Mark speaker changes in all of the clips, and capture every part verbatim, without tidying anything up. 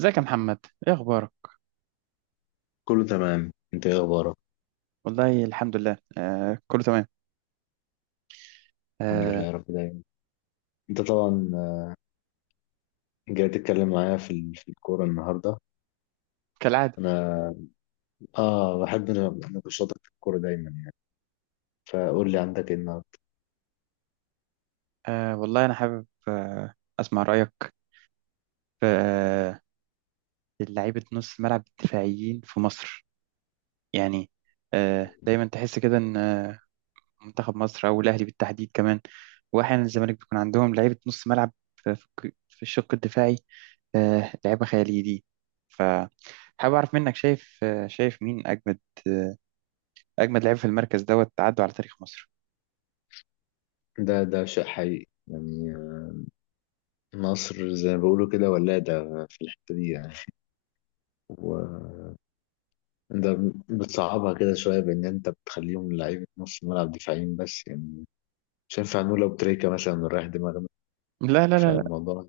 Speaker 1: ازيك يا محمد، ايه اخبارك؟
Speaker 2: كله تمام، انت ايه اخبارك؟
Speaker 1: والله الحمد لله، آه كله تمام.
Speaker 2: الحمد لله
Speaker 1: آه
Speaker 2: يا رب دايما. انت طبعا جاي تتكلم معايا في ال- في الكوره النهارده.
Speaker 1: كالعاده.
Speaker 2: انا اه بحب نقاشاتك في الكوره دايما يعني، فقول لي عندك ايه النهارده؟
Speaker 1: آه والله انا حابب آه اسمع رايك في آه لعيبه نص الملعب الدفاعيين في مصر. يعني آه دايما تحس كده ان آه، منتخب مصر او الاهلي بالتحديد كمان، واحيانا الزمالك، بيكون عندهم لعيبه نص ملعب في في في الشق الدفاعي. آه، لعيبه خياليه دي. فحابب اعرف منك، شايف آه شايف مين اجمد آه اجمد لعيب في المركز دوت عدوا على تاريخ مصر.
Speaker 2: ده ده شيء حقيقي يعني، آه، مصر زي ما بيقولوا كده ولاده في الحته دي يعني. وانت بتصعبها كده شويه، بان انت بتخليهم لعيبه نص ملعب دفاعيين بس يعني. مش هينفع نقول لو تريكه مثلا رايح دماغنا.
Speaker 1: لا لا لا.
Speaker 2: فالموضوع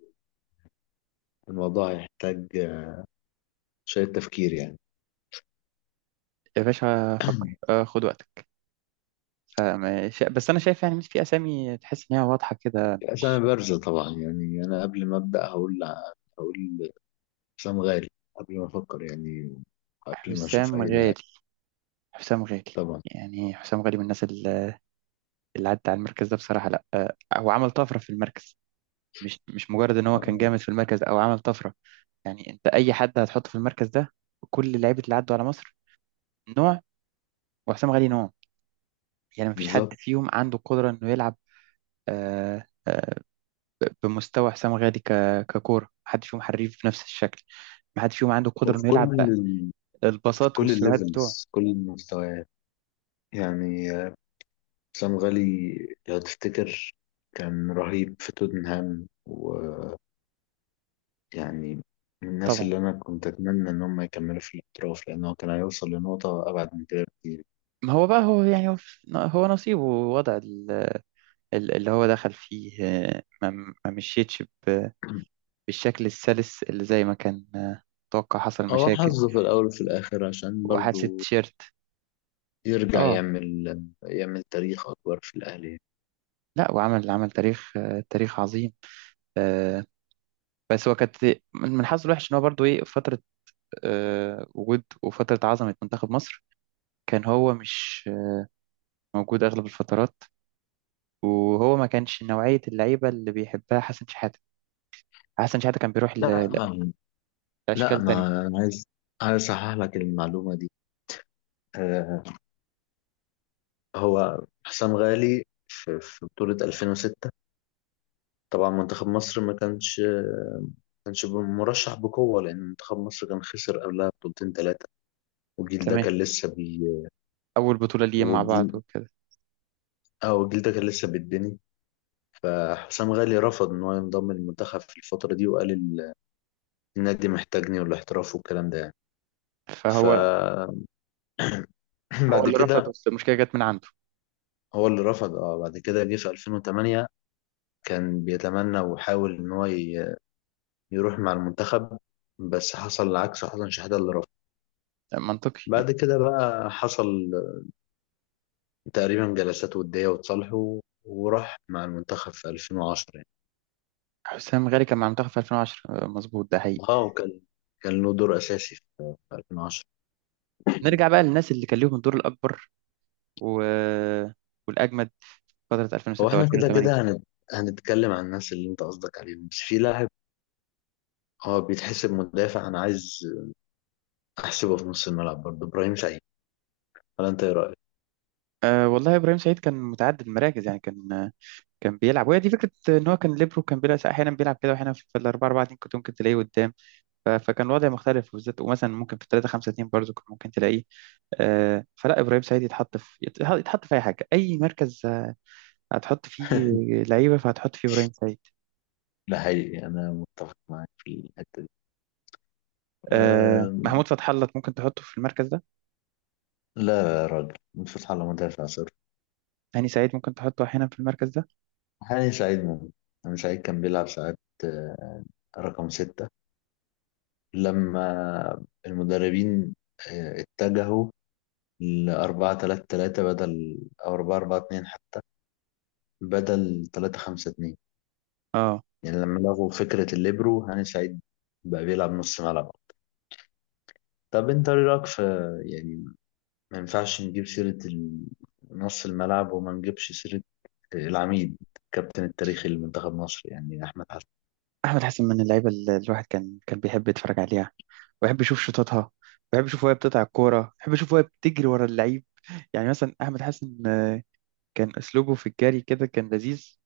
Speaker 2: الموضوع هيحتاج شويه تفكير يعني.
Speaker 1: يا باشا فكر، آه خد وقتك. فما- شا- بس انا شايف يعني، مش في اسامي تحس ان هي واضحه كده، مش؟
Speaker 2: أسامي بارزة طبعا يعني. أنا قبل ما أبدأ هقول، هقول حسام غالي، قبل ما أفكر يعني، قبل ما أشوف
Speaker 1: حسام
Speaker 2: أي
Speaker 1: غالي.
Speaker 2: لاعب.
Speaker 1: حسام غالي.
Speaker 2: طبعا.
Speaker 1: يعني حسام غالي من الناس ال- اللي عدت على المركز ده بصراحه، لا آه هو عمل طفره في المركز. مش مش مجرد ان هو كان
Speaker 2: آه،
Speaker 1: جامد في المركز او عمل طفره. يعني انت اي حد هتحطه في المركز ده، كل اللعيبه اللي عدوا على مصر نوع، وحسام غالي نوع. يعني مفيش حد
Speaker 2: بالظبط.
Speaker 1: فيهم عنده قدره انه يلعب آه، آه، بمستوى حسام غالي. ك- ككوره، محدش فيهم حريف بنفس الشكل، محدش فيهم عنده القدره
Speaker 2: وفي
Speaker 1: انه
Speaker 2: كل
Speaker 1: يلعب بقى
Speaker 2: ال... في
Speaker 1: الباصات
Speaker 2: كل
Speaker 1: والسرعات بتوعه.
Speaker 2: الليفلز، كل المستويات يعني، آه، حسام غالي لو تفتكر كان رهيب في توتنهام، ويعني من الناس
Speaker 1: طبعا.
Speaker 2: اللي أنا كنت أتمنى إن هم يكملوا في الاحتراف، لأن هو كان هيوصل لنقطة أبعد من كده بكتير.
Speaker 1: ما هو بقى، هو يعني هو في- هو نصيبه، ووضع ال- ال- اللي هو دخل فيه آه، ما ما مشيتش ب- بالشكل السلس اللي زي ما كان آه، متوقع، حصل
Speaker 2: هو
Speaker 1: مشاكل.
Speaker 2: حظه في الأول وفي الآخر عشان
Speaker 1: وحادثة
Speaker 2: برضو
Speaker 1: تيشيرت.
Speaker 2: يرجع
Speaker 1: اه.
Speaker 2: يعمل يعمل تاريخ أكبر في الأهلي.
Speaker 1: لا، وعمل عمل تاريخ آه، تاريخ عظيم. آه، بس هو كانت من من حظه الوحش ان هو برضه ايه، فترة آه، وجود وفترة عظمة منتخب مصر، كان هو مش موجود اغلب الفترات. وهو ما كانش نوعية اللعيبة اللي بيحبها حسن شحاتة. حسن شحاتة كان بيروح
Speaker 2: لا،
Speaker 1: ل-
Speaker 2: آه، لا،
Speaker 1: لأشكال تانية.
Speaker 2: ما أنا عايز، عايز أصحح لك المعلومة دي. آه، هو حسام غالي في في بطولة ألفين وستة طبعا منتخب مصر ما كانش، كانش مرشح بقوة، لأن منتخب مصر كان خسر قبلها بطولتين ثلاثة، والجيل ده
Speaker 1: تمام.
Speaker 2: كان لسه بي
Speaker 1: أول بطولة ليهم مع بعض
Speaker 2: والجيل
Speaker 1: وكده.
Speaker 2: اه والجيل ده كان لسه بيتبني. فحسام غالي رفض إن هو ينضم للمنتخب في الفترة دي، وقال ال- النادي محتاجني والاحتراف والكلام ده يعني. ف
Speaker 1: فهو هو
Speaker 2: بعد
Speaker 1: اللي رفض،
Speaker 2: كده
Speaker 1: بس المشكلة جت من عنده.
Speaker 2: هو اللي رفض. اه بعد كده جه في ألفين وثمانية كان بيتمنى وحاول ان هو ي- يروح مع المنتخب، بس حصل العكس، حسن شحاتة اللي رفض.
Speaker 1: منطقي يعني.
Speaker 2: بعد كده بقى حصل تقريبا جلسات ودية وتصالحوا، وراح مع المنتخب في ألفين وعشرة يعني.
Speaker 1: حسام غالي كان مع المنتخب في ألفين وعشرة، آه، مظبوط، ده حقيقي.
Speaker 2: اه وكان كان له دور اساسي في في ألفين وعشرة.
Speaker 1: نرجع بقى للناس اللي كان ليهم الدور الأكبر و... والأجمد فترة
Speaker 2: هو
Speaker 1: ألفين وستة
Speaker 2: احنا كده
Speaker 1: و2008.
Speaker 2: كده هنت... هنتكلم عن الناس اللي انت قصدك عليهم، بس في لاعب هو بيتحسب مدافع، انا عايز احسبه في نص الملعب برضه، ابراهيم سعيد. ولا انت ايه رايك؟
Speaker 1: أه والله إبراهيم سعيد كان متعدد المراكز، يعني كان آه، كان بيلعب، وهي دي فكرة إن هو كان ليبرو. كان بيلعب أحيانا، بيلعب كده، وأحيانا في الأربعة أربعة اتنين كنت ممكن تلاقيه قدام. ف- فكان الوضع مختلف، وبالذات ومثلا ممكن في تلاتة خمسة اتنين برضه كنت ممكن تلاقيه. آه، فلا، ابراهيم سعيد يتحط في يتح- يتحط في اي حاجه، اي مركز آه، هتحط فيه لعيبه، فهتحط فيه ابراهيم سعيد.
Speaker 2: ده حقيقي، أنا متفق معاك في الحتة دي.
Speaker 1: آه،
Speaker 2: أم...
Speaker 1: محمود فتح الله ممكن تحطه في المركز ده.
Speaker 2: لا يا راجل، فتحي الله مدافع صفر.
Speaker 1: هاني سعيد ممكن تحطه احيانا في المركز ده.
Speaker 2: حاليا سعيد ممكن. أنا سعيد كان بيلعب ساعات آه، رقم ستة لما المدربين آه، اتجهوا لأربعة تلاتة تلاتة، بدل أو أربعة أربعة اتنين حتى، بدل تلاتة خمسة اتنين
Speaker 1: اه،
Speaker 2: يعني. لما لغوا فكرة الليبرو، هاني سعيد بقى بيلعب نص ملعب. طب أنت إيه رأيك في، يعني ما ينفعش نجيب سيرة ال- نص الملعب وما نجيبش سيرة العميد، الكابتن التاريخي لمنتخب مصر يعني، أحمد حسن.
Speaker 1: احمد حسن من اللعيبه اللي الواحد كان كان بيحب يتفرج عليها، ويحب يشوف شوطاتها، ويحب يشوف وهي بتقطع الكوره، ويحب يشوف وهي بتجري ورا اللعيب. يعني مثلا احمد حسن آه، كان اسلوبه في الجري كده كان لذيذ.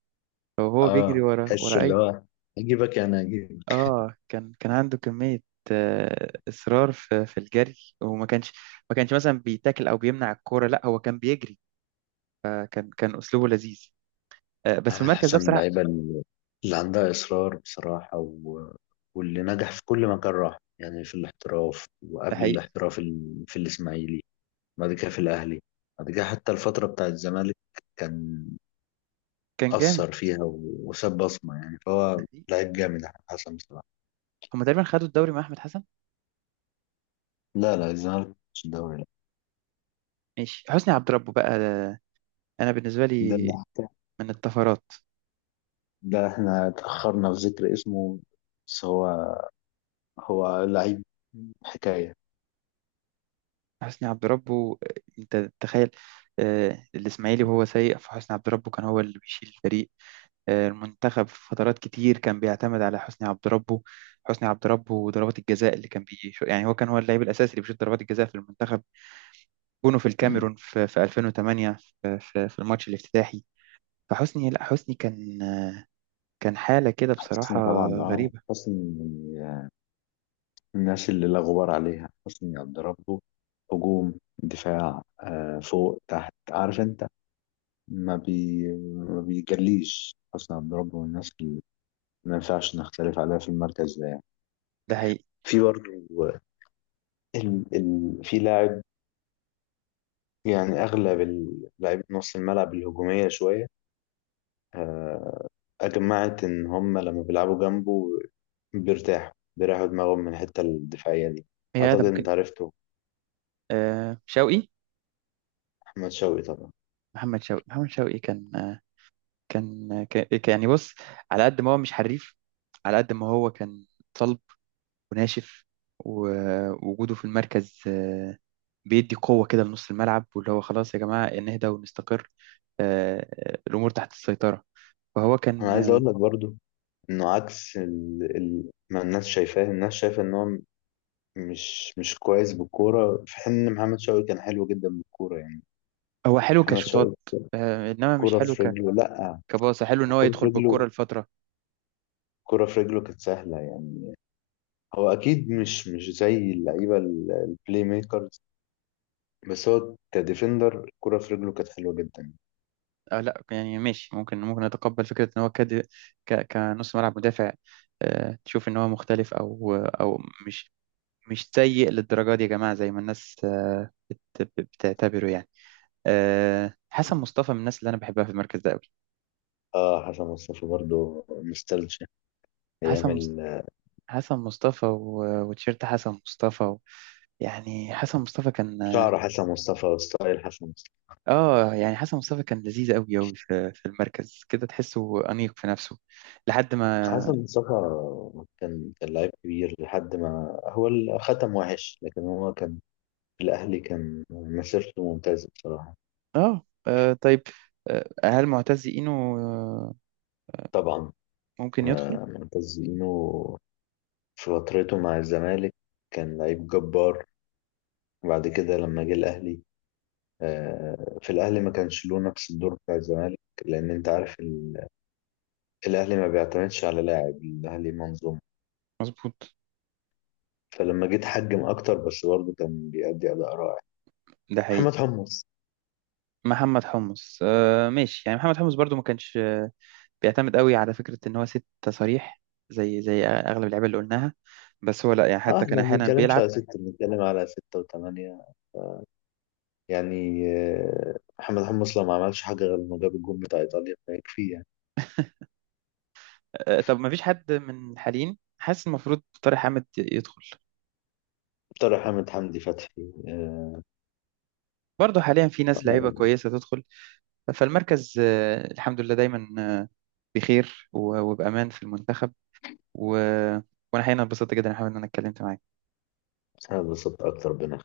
Speaker 1: وهو بيجري
Speaker 2: آه،
Speaker 1: ورا
Speaker 2: تحس
Speaker 1: ورا
Speaker 2: اللي
Speaker 1: اي.
Speaker 2: هو، أجيبك يعني، أجيبك.
Speaker 1: اه، كان كان عنده كمية آه، إصرار في في الجري. وما كانش ما كانش مثلا بيتاكل أو بيمنع الكورة، لا هو كان بيجري. فكان كان أسلوبه لذيذ آه، بس في
Speaker 2: أحمد
Speaker 1: المركز ده
Speaker 2: حسن من
Speaker 1: بصراحة.
Speaker 2: اللعيبة اللي اللي عندها إصرار بصراحة، و... واللي نجح في كل مكان راح يعني، في الاحتراف
Speaker 1: ده
Speaker 2: وقبل
Speaker 1: حقيقي.
Speaker 2: الاحتراف، ال- في الإسماعيلي، بعد كده في الأهلي، بعد كده حتى الفترة بتاعة الزمالك كان
Speaker 1: كان جامد.
Speaker 2: أثر فيها، و... وساب بصمة يعني.
Speaker 1: ده
Speaker 2: فهو
Speaker 1: حقيقي.
Speaker 2: لعيب جامد أحمد حسن بصراحة.
Speaker 1: هما تقريبا خدوا الدوري مع أحمد حسن.
Speaker 2: لا لا، الزمالك مش الدوري، لا.
Speaker 1: ماشي. حسني عبد ربه بقى، آه، أنا بالنسبة
Speaker 2: ده
Speaker 1: لي
Speaker 2: اللي حكى،
Speaker 1: من الطفرات.
Speaker 2: ده احنا اتأخرنا في ذكر اسمه، بس هو هو لعيب حكاية.
Speaker 1: حسني عبد ربه، آه، أنت تخيل، آه، الإسماعيلي وهو سيء، فحسني عبد ربه كان هو اللي بيشيل الفريق. المنتخب في فترات كتير كان بيعتمد على حسني عبد ربه. حسني عبد ربه وضربات الجزاء اللي كان بيش، يعني هو كان هو اللاعب الاساسي اللي بيشوط ضربات الجزاء في المنتخب. جونه في الكاميرون في, في ألفين وثمانية، في, في, في الماتش الافتتاحي. فحسني لا حسني كان، كان حالة كده بصراحة
Speaker 2: حسني طبعا. اه
Speaker 1: غريبة.
Speaker 2: حسني من الناس اللي لا غبار عليها. حسني عبد ربه هجوم دفاع، آه فوق تحت، عارف انت. ما بي ما بيجليش. حسني عبد ربه من الناس اللي ما ينفعش نختلف عليها في المركز ده يعني.
Speaker 1: ده حقيقي.
Speaker 2: في برضه ال... ال... في لاعب يعني، أغلب اللاعبين نص الملعب الهجومية شوية، آه، أجمعت إن هم لما بيلعبوا جنبه بيرتاحوا، بيريحوا دماغهم من الحتة الدفاعية دي.
Speaker 1: هي ده
Speaker 2: أعتقد
Speaker 1: ممكن.
Speaker 2: أنت عرفته،
Speaker 1: آه، شوقي.
Speaker 2: أحمد شوقي طبعا.
Speaker 1: محمد شوقي. محمد شوقي كان آه كان كان يعني بص، على قد ما هو مش حريف، على قد ما هو كان صلب وناشف. ووجوده في المركز آه، بيدي قوة كده لنص الملعب، واللي هو خلاص يا جماعة نهدى ونستقر. آه، آه، الأمور تحت السيطرة. فهو
Speaker 2: أنا
Speaker 1: كان
Speaker 2: عايز
Speaker 1: آه،
Speaker 2: أقول لك برضو إنه عكس ال... ال... ما الناس شايفاه. الناس شايفة إن هو مش مش كويس بالكورة، في حين إن محمد شوقي كان حلو جدا بالكورة يعني.
Speaker 1: هو حلو
Speaker 2: محمد
Speaker 1: كشوطات
Speaker 2: شوقي،
Speaker 1: آه، إنما مش
Speaker 2: كورة
Speaker 1: حلو
Speaker 2: في
Speaker 1: ك
Speaker 2: رجله لأ،
Speaker 1: كباصة. حلو إن هو
Speaker 2: الكورة
Speaker 1: يدخل
Speaker 2: في رجله،
Speaker 1: بالكرة لفترة.
Speaker 2: الكورة في رجله كانت سهلة يعني. هو اكيد مش مش زي اللعيبه ال- البلاي ميكرز، بس هو كديفندر الكرة في رجله كانت حلوه جدا.
Speaker 1: آه لا، يعني ماشي، ممكن ممكن أتقبل فكرة إن هو كد ك... كنص ملعب مدافع آه، تشوف إن هو مختلف، أو أو مش مش سيء للدرجة دي يا جماعة زي ما الناس آه، بت... بتعتبره. يعني آه، حسن مصطفى من الناس اللي أنا بحبها في المركز ده أوي.
Speaker 2: اه حسن مصطفى برضو نوستالجيا ايام
Speaker 1: حسن،
Speaker 2: ال-
Speaker 1: حسن مصطفى و- وتيشيرت حسن مصطفى و... يعني حسن مصطفى كان.
Speaker 2: شعر حسن مصطفى وستايل حسن مصطفى.
Speaker 1: اه آه، يعني حسن مصطفى كان لذيذ قوي قوي في... في المركز كده، تحسه أنيق في نفسه لحد ما.
Speaker 2: حسن مصطفى كان، كان لعيب كبير. لحد ما هو ال- ختم وحش، لكن هو كان في الاهلي كان مسيرته ممتازه بصراحه.
Speaker 1: اه، آه، طيب آه، هل معتز إينو آه،
Speaker 2: طبعا.
Speaker 1: ممكن يدخل؟
Speaker 2: آه، معتز اينو في فترته مع الزمالك كان لعيب جبار، وبعد كده لما جه الاهلي، آه، في الأهلي ما كانش له نفس الدور بتاع الزمالك، لأن أنت عارف ال- الأهلي ما بيعتمدش على لاعب، الأهلي منظومة.
Speaker 1: مظبوط.
Speaker 2: فلما جيت حجم أكتر، بس برضه كان بيأدي أداء رائع.
Speaker 1: ده حقيقي.
Speaker 2: محمد حمص.
Speaker 1: محمد حمص. آه ماشي، يعني محمد حمص برضو ما كانش آه، بيعتمد قوي على فكرة ان هو ست صريح، زي زي اغلب اللعيبه اللي قلناها. بس هو لا، يعني
Speaker 2: اه
Speaker 1: حتى
Speaker 2: احنا
Speaker 1: كان
Speaker 2: ما
Speaker 1: احيانا
Speaker 2: بنتكلمش
Speaker 1: بيلعب
Speaker 2: على ستة، بنتكلم على ستة وثمانية يعني. آه، محمد حمص لو ما عملش حاجة غير انه جاب الجون بتاع ايطاليا فيكفي يعني.
Speaker 1: آه، طب ما فيش حد من الحاليين؟ حاسس المفروض طارق حامد يدخل.
Speaker 2: طارق حامد، حمدي فتحي، آه،
Speaker 1: برضه حاليا في ناس لعيبة
Speaker 2: آه،
Speaker 1: كويسة تدخل. فالمركز آه، الحمد لله دايما آه، بخير و- وبأمان في المنتخب و... وأنا حقيقة انبسطت جدا يا حمد إن أنا اتكلمت معاك.
Speaker 2: انا اتبسطت اكتر بنا.